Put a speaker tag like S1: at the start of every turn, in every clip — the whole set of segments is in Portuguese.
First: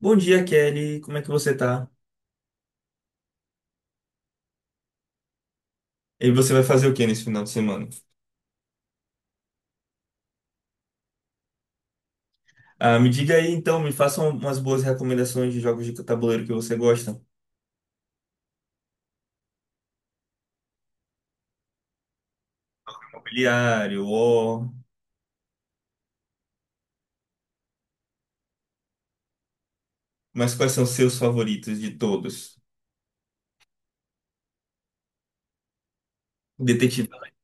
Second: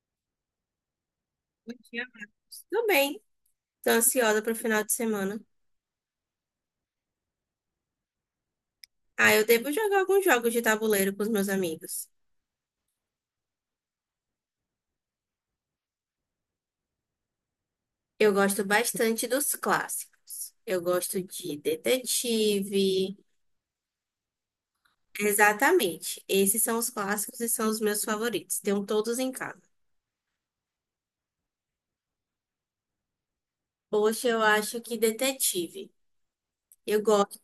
S1: Bom dia, Kelly. Como é que você
S2: Muito
S1: tá?
S2: ansiosa. Tô bem. Tô ansiosa pro final de semana.
S1: E você vai fazer o que nesse final de semana?
S2: Eu devo jogar alguns jogos de tabuleiro com os meus amigos.
S1: Ah, me diga aí, então, me faça umas boas recomendações de jogos de tabuleiro que você gosta.
S2: Eu gosto bastante dos clássicos. Eu gosto de detetive.
S1: Mobiliário, War.
S2: Exatamente. Esses são os clássicos e são os meus favoritos. Tenho todos em casa.
S1: Mas quais são os seus favoritos de todos?
S2: Poxa, eu acho que detetive. Eu
S1: Detetive,
S2: gosto.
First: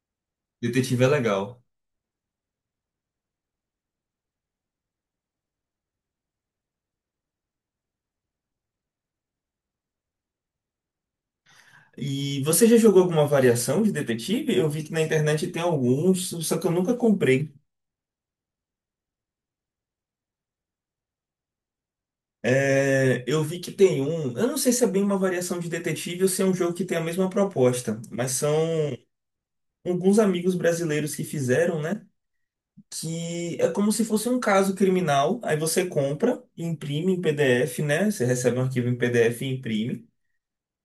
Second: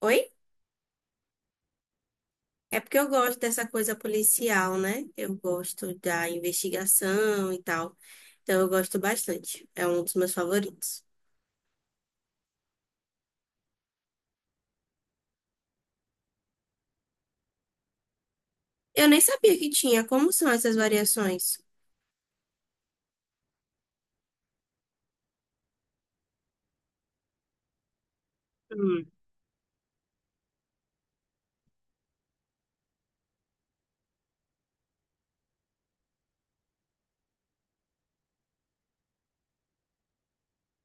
S2: Oi?
S1: detetive é legal.
S2: É porque eu gosto dessa coisa policial, né? Eu gosto da investigação e tal. Então eu gosto bastante. É um dos meus favoritos.
S1: E você já jogou alguma variação de detetive? Eu vi que na internet tem alguns, só que eu nunca comprei.
S2: Eu nem sabia que tinha. Como são essas variações?
S1: É, eu vi que tem um. Eu não sei se é bem uma variação de detetive ou se é um jogo que tem a mesma proposta, mas são
S2: Hum.
S1: alguns amigos brasileiros que fizeram, né? Que é como se fosse um caso criminal. Aí você compra, imprime em PDF, né? Você recebe um arquivo em PDF e imprime.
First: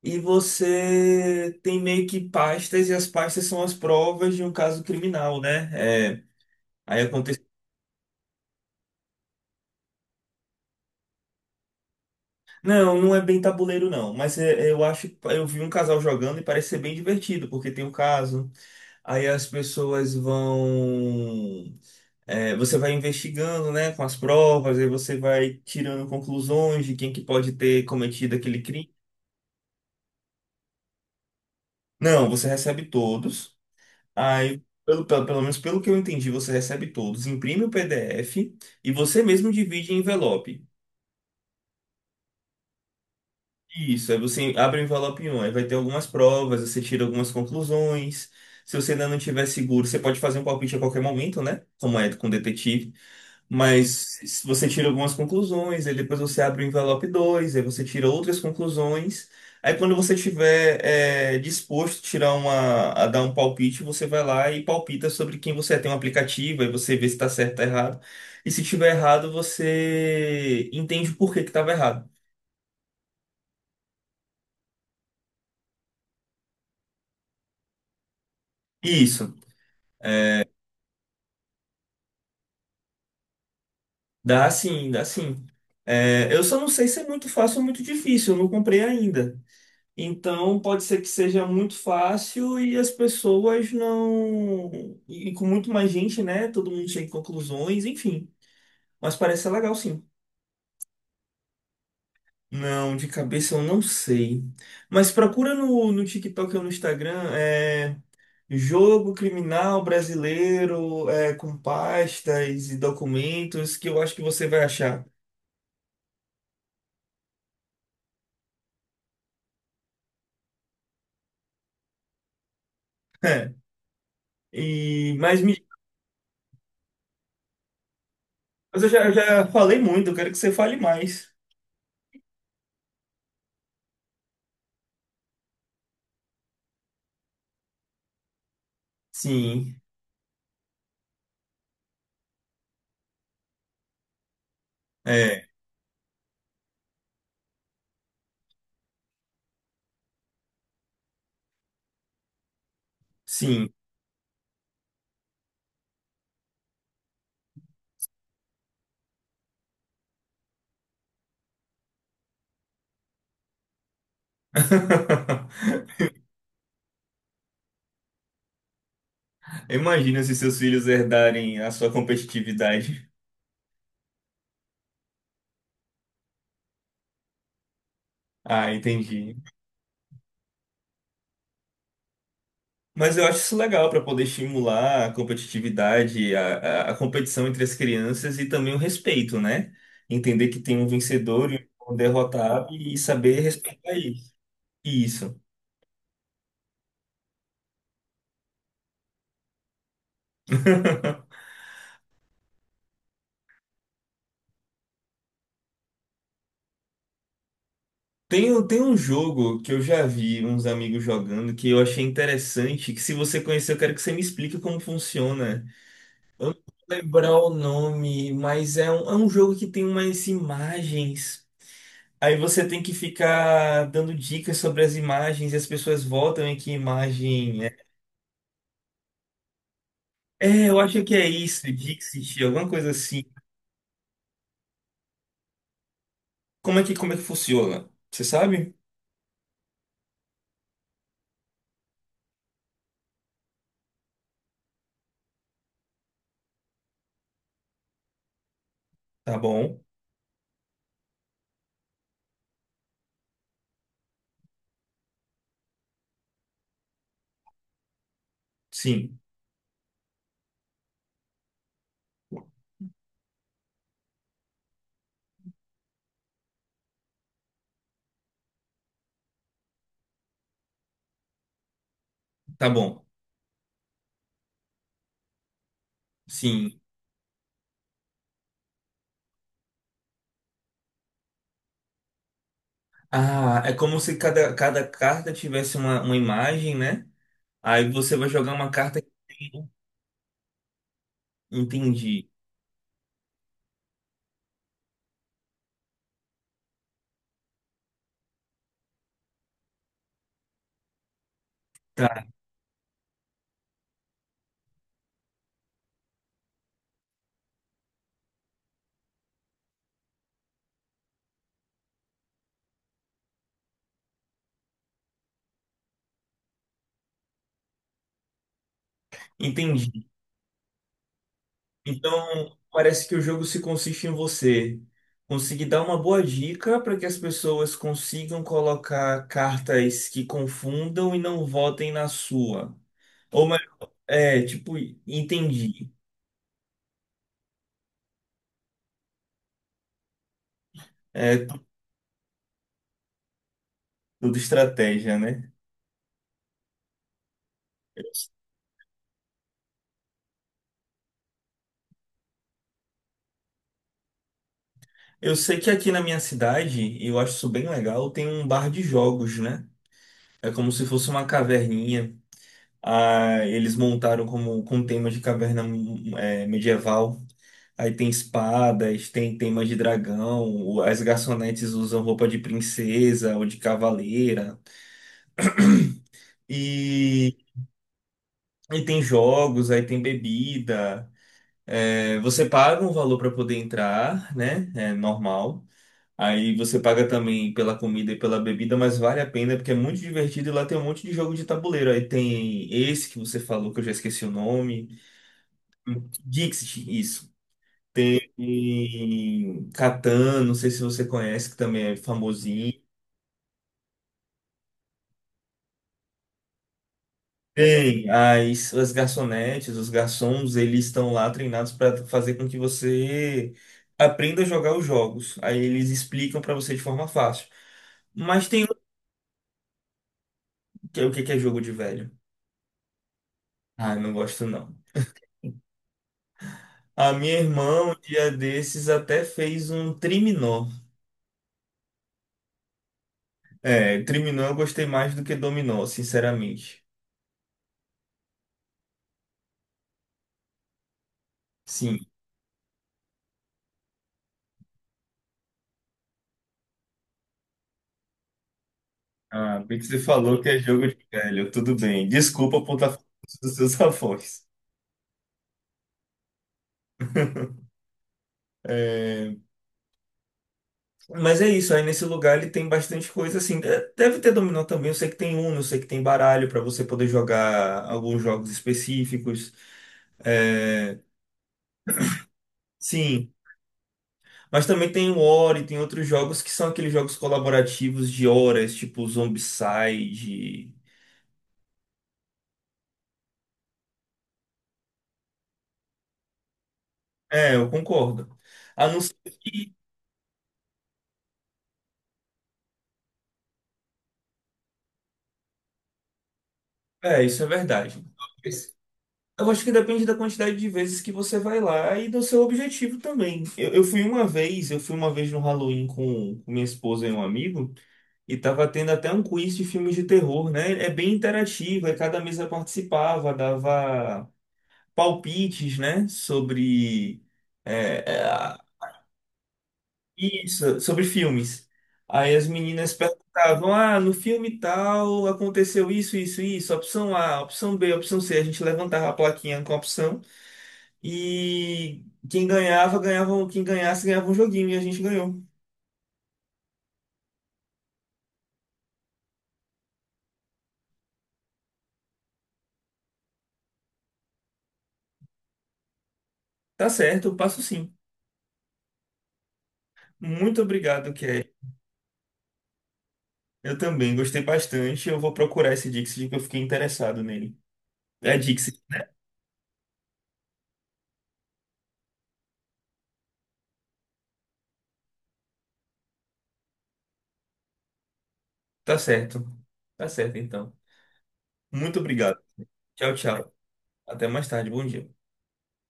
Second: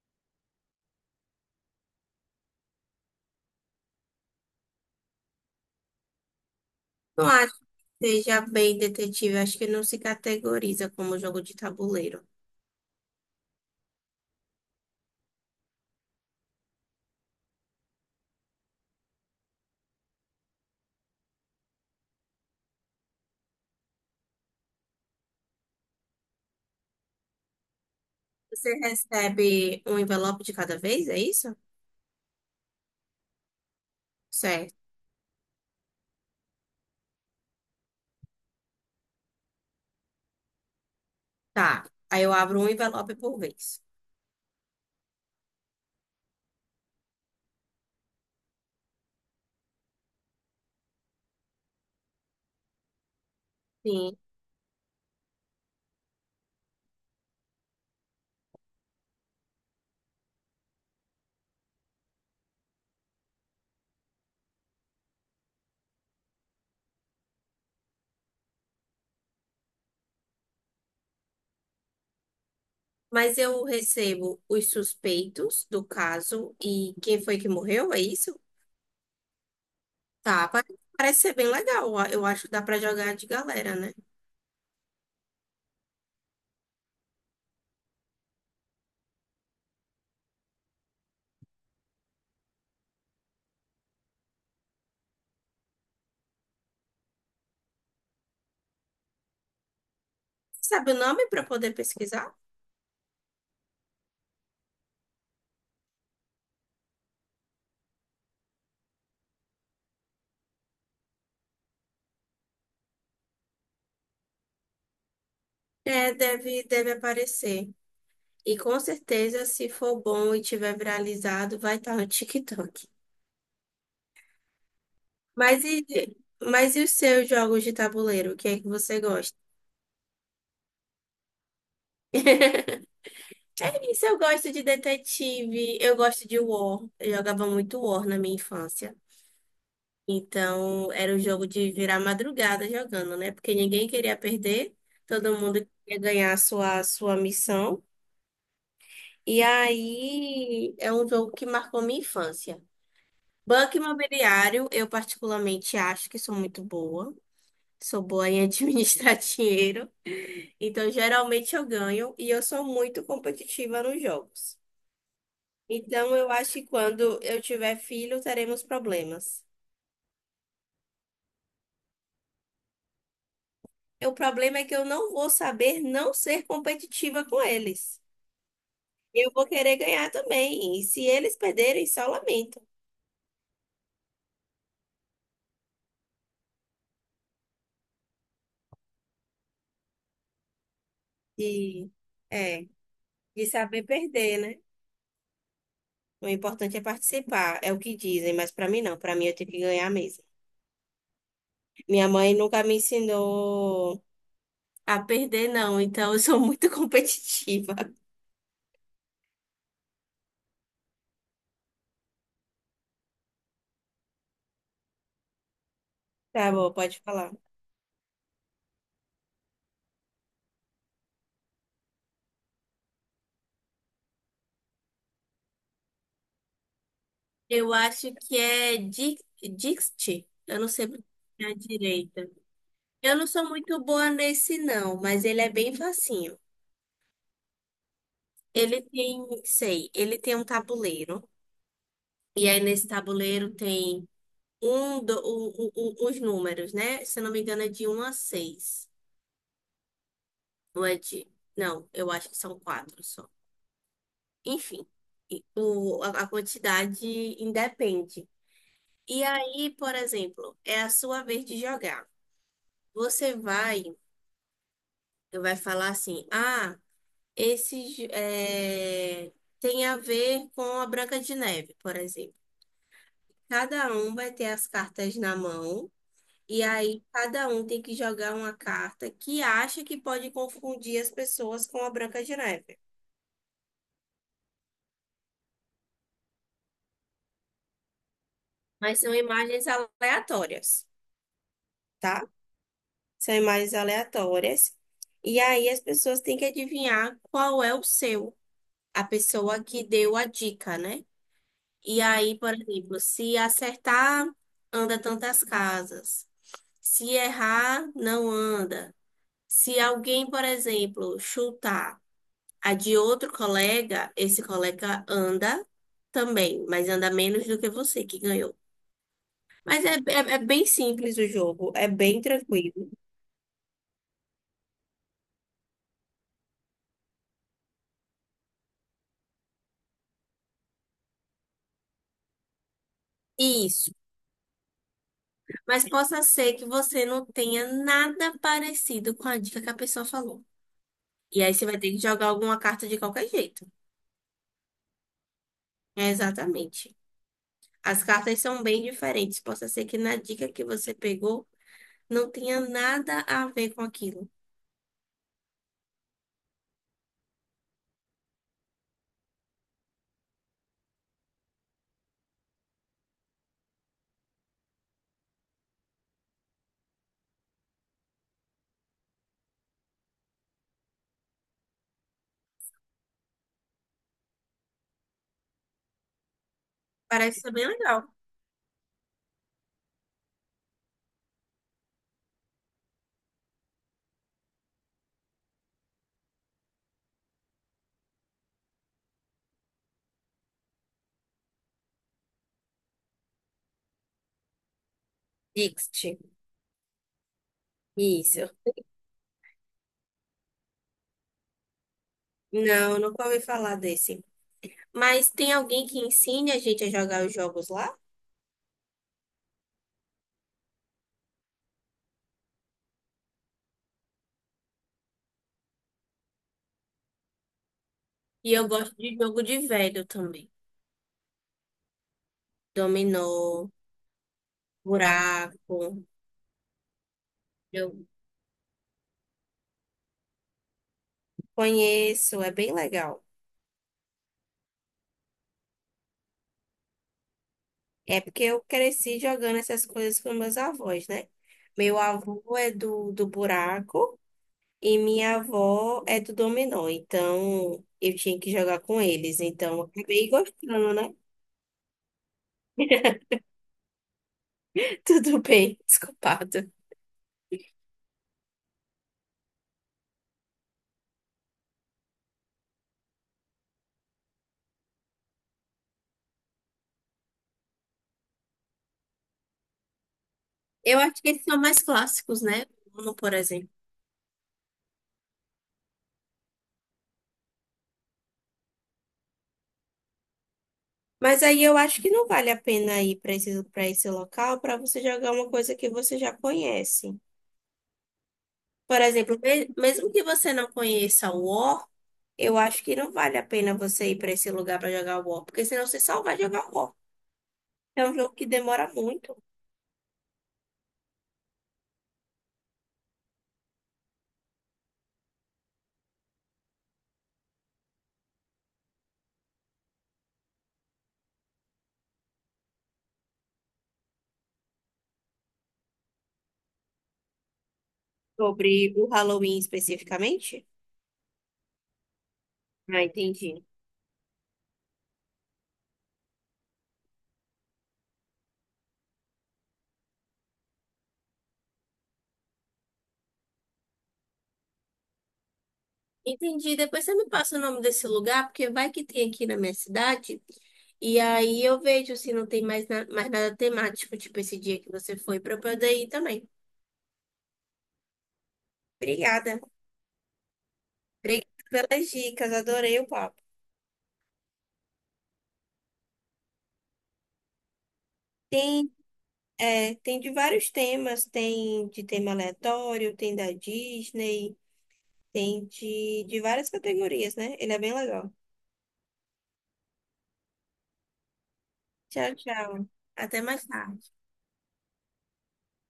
S1: E você tem meio que pastas, e as pastas são as provas de um caso criminal, né? É, aí
S2: Não
S1: acontece.
S2: acho que seja bem detetive. Acho que não se categoriza como jogo de tabuleiro.
S1: Não, não é bem tabuleiro, não. Mas eu acho. Eu vi um casal jogando e parece ser bem divertido, porque tem o caso. Aí as pessoas vão. É, você vai investigando, né, com as provas, aí você vai tirando conclusões de quem que pode ter cometido aquele
S2: Você
S1: crime.
S2: recebe um envelope de cada vez, é isso?
S1: Não, você recebe todos. Aí,
S2: Certo.
S1: pelo menos pelo que eu entendi, você recebe todos, imprime o PDF e você mesmo divide em envelope.
S2: Tá. Aí eu abro um envelope por vez.
S1: Isso, aí você abre o envelope um, aí vai ter algumas provas, você tira algumas conclusões. Se você ainda não tiver seguro, você pode fazer um palpite a qualquer momento, né? Como é com detetive. Mas
S2: Sim.
S1: se você tira algumas conclusões, aí depois você abre o envelope 2, aí você tira outras conclusões. Aí quando você tiver disposto a tirar uma, a dar um palpite, você vai lá e palpita sobre quem você é. Tem um aplicativo, aí você vê se está certo ou tá errado. E se tiver errado, você entende por que que estava errado.
S2: Mas eu recebo os suspeitos do caso e quem foi que morreu, é isso?
S1: Isso.
S2: Tá. Parece ser bem legal. Eu acho que dá pra jogar de galera, né?
S1: Dá sim, dá sim. É, eu só não sei se é muito fácil ou muito difícil, eu não comprei ainda. Então pode ser que seja muito fácil e as pessoas não. E com muito mais gente, né? Todo mundo chega em conclusões, enfim. Mas parece ser legal sim.
S2: Sabe o nome pra poder pesquisar?
S1: Não, de cabeça eu não sei. Mas procura no TikTok ou no Instagram, jogo criminal brasileiro, com pastas e documentos, que eu acho que você vai achar.
S2: É, deve aparecer. E com certeza, se for bom e tiver viralizado, vai estar no TikTok.
S1: É. E
S2: Mas e, mas e os seus jogos de tabuleiro? O que é que
S1: Mas eu
S2: você
S1: já, eu
S2: gosta?
S1: já falei muito, eu quero que você fale mais.
S2: É isso, eu gosto de detetive, eu gosto de War. Eu jogava muito War na minha infância.
S1: Sim,
S2: Então, era o jogo de virar madrugada jogando, né? Porque ninguém queria perder, todo
S1: é,
S2: mundo queria ganhar a sua missão. E aí, é um jogo que marcou minha infância.
S1: sim.
S2: Banco imobiliário, eu particularmente acho que sou muito boa. Sou boa em administrar dinheiro. Então, geralmente eu ganho e eu sou muito competitiva nos jogos. Então, eu acho que quando eu tiver filho, teremos problemas.
S1: Imagina se seus filhos herdarem a sua competitividade.
S2: E o problema é que eu não vou saber não ser competitiva com eles.
S1: Ah,
S2: Eu
S1: entendi.
S2: vou querer ganhar também. E se eles perderem, só lamento.
S1: Mas eu acho isso legal para poder estimular a competitividade, a competição entre as crianças e também o respeito, né? Entender que tem um vencedor e
S2: E
S1: um
S2: é,
S1: derrotado e saber
S2: de saber
S1: respeitar isso.
S2: perder, né?
S1: Isso.
S2: O importante é participar, é o que dizem, mas pra mim não. Pra mim eu tenho que ganhar mesmo. Minha mãe nunca me ensinou a perder, não, então eu sou muito competitiva.
S1: Tem um jogo que eu já vi uns amigos jogando que eu achei interessante, que se você conhecer, eu quero que você me explique como funciona. Eu
S2: Tá
S1: não vou
S2: bom, pode falar.
S1: lembrar o nome, mas é um jogo que tem umas imagens. Aí você tem que ficar dando dicas sobre as imagens e as pessoas votam em que imagem
S2: Eu
S1: é.
S2: acho que é di- Dixit. Eu não
S1: É, eu
S2: sei
S1: acho que é
S2: pronunciar
S1: isso,
S2: direito.
S1: Dixit, alguma coisa
S2: Eu
S1: assim.
S2: não sou muito boa nesse, não, mas ele é bem facinho.
S1: Como é que funciona? Você sabe?
S2: Ele tem um tabuleiro. E aí nesse tabuleiro tem um, do, o- os números, né? Se eu não me engano, é de um a 6.
S1: Tá bom.
S2: Ou é de. Não, eu acho que são quatro só. Enfim. A quantidade independe.
S1: Sim.
S2: E aí, por exemplo, é a sua vez de jogar. Você vai, vai falar assim: ah, esse j- é, tem a ver com a Branca de Neve, por exemplo.
S1: Tá bom.
S2: Cada um vai ter as cartas na mão, e
S1: Sim.
S2: aí cada um tem que jogar uma carta que acha que pode confundir as pessoas com a Branca de Neve.
S1: Ah, é como se cada carta tivesse uma imagem, né? Aí você vai jogar uma
S2: Mas
S1: carta que
S2: são
S1: tem.
S2: imagens
S1: Né?
S2: aleatórias, tá?
S1: Entendi.
S2: São imagens aleatórias. E aí as pessoas têm que adivinhar qual é o seu, a pessoa que deu a dica, né? E
S1: Tá,
S2: aí, por exemplo, se acertar, anda tantas casas. Se errar, não anda. Se alguém, por exemplo, chutar a de outro colega, esse colega anda também, mas anda menos do que você que ganhou. Mas
S1: entendi.
S2: é bem simples o jogo, é bem
S1: Então,
S2: tranquilo.
S1: parece que o jogo se consiste em você conseguir dar uma boa dica para que as pessoas consigam colocar cartas que confundam e não votem na sua. Ou, me-
S2: Isso.
S1: é, tipo,
S2: Mas
S1: entendi.
S2: possa ser que você não tenha nada parecido com a dica que a pessoa falou. E
S1: É
S2: aí você vai ter que jogar alguma carta de qualquer jeito.
S1: tudo estratégia, né?
S2: É, exatamente. As cartas são bem diferentes. Possa ser que na dica que você pegou não tenha nada a ver com aquilo.
S1: Eu sei que aqui na minha cidade, e eu acho isso bem legal, tem um bar de jogos, né? É como se fosse uma caverninha. Ah, eles montaram como com tema de caverna, é, medieval. Aí tem espadas, tem temas de dragão, as garçonetes usam roupa de princesa ou de cavaleira. E,
S2: Parece ser bem legal.
S1: e tem jogos, aí tem bebida. É, você paga um valor para poder entrar, né? É normal. Aí você paga também pela comida e pela bebida, mas vale a pena porque é muito divertido e lá tem um monte de jogo de tabuleiro. Aí tem esse que você falou, que eu já esqueci o nome.
S2: Dixit.
S1: Dixit, isso.
S2: Isso.
S1: Tem Catan, não sei se você conhece, que também é famosinho.
S2: Não, nunca ouvi falar desse. Mas tem alguém que ensine a gente a jogar os jogos lá?
S1: Tem as garçonetes, os garçons, eles estão lá treinados para fazer com que você aprenda a jogar os jogos. Aí eles explicam para você de forma fácil. Mas
S2: E
S1: tem
S2: eu
S1: um
S2: gosto de jogo de velho também.
S1: que é o que que é jogo de velho.
S2: Dominó,
S1: Ah, não gosto não.
S2: buraco.
S1: A minha irmã, um dia desses, até fez um triminó.
S2: Conheço, é bem legal.
S1: É, triminó eu gostei mais do que dominó, sinceramente.
S2: É porque eu cresci jogando essas coisas com meus avós, né? Meu
S1: Sim.
S2: avô é do buraco e minha avó é do dominó. Então, eu tinha que jogar com eles.
S1: Ah, a
S2: Então, eu
S1: você
S2: acabei
S1: falou que é jogo
S2: gostando,
S1: de
S2: né?
S1: velho, tudo bem. Desculpa por estar falando dos seus avós.
S2: Tudo bem, desculpado.
S1: É, mas é isso, aí nesse lugar ele tem bastante coisa assim. Deve ter dominó também, eu sei que tem Uno, eu sei que tem baralho para você poder jogar alguns jogos específicos. É.
S2: Eu acho que eles são mais clássicos, né? Uno,
S1: Sim.
S2: por exemplo.
S1: Mas também tem o Ori, tem outros jogos que são aqueles jogos colaborativos de horas, tipo Zombicide.
S2: Mas aí eu acho que não vale a pena ir para esse local para você jogar uma coisa que você já conhece.
S1: É, eu concordo. A não
S2: Por
S1: ser
S2: exemplo,
S1: que.
S2: mesmo que você não conheça o War, eu acho que não vale a pena você ir para esse lugar para jogar War, porque senão você só vai jogar War.
S1: É, isso é verdade.
S2: É um jogo que demora muito
S1: Eu acho que depende da quantidade de vezes que você vai lá e do seu objetivo também. Eu fui uma vez, eu fui uma vez no Halloween com minha esposa e um amigo, e tava tendo até um quiz de filmes de terror, né? É bem interativo, aí cada mesa participava, dava palpites, né? Sobre. É, é,
S2: sobre o Halloween especificamente.
S1: Isso, sobre filmes. Aí as meninas
S2: Ah, entendi.
S1: perguntavam: ah, no filme tal aconteceu isso, isso, isso, opção A, opção B, opção C. A gente levantava a plaquinha com a opção e quem ganhasse, ganhava um joguinho e a gente ganhou.
S2: Entendi. Depois você me passa o nome desse lugar, porque vai que tem aqui na minha cidade. E aí eu vejo se não tem mais, mais nada temático, tipo esse dia que você foi, para eu poder ir também.
S1: Tá certo, eu passo sim.
S2: Obrigada.
S1: Muito obrigado,
S2: Obrigada
S1: Kelly.
S2: pelas dicas, adorei o papo.
S1: Eu também gostei bastante. Eu vou procurar esse Dixit que eu fiquei interessado nele. É Dixit,
S2: Tem, é, tem de vários temas, tem de tema aleatório, tem da Disney. Tem de várias categorias, né? Ele é bem legal.
S1: tá certo. Tá certo, então. Muito
S2: Tchau,
S1: obrigado.
S2: tchau.
S1: Tchau,
S2: Até
S1: tchau.
S2: mais tarde.
S1: Até mais tarde. Bom dia.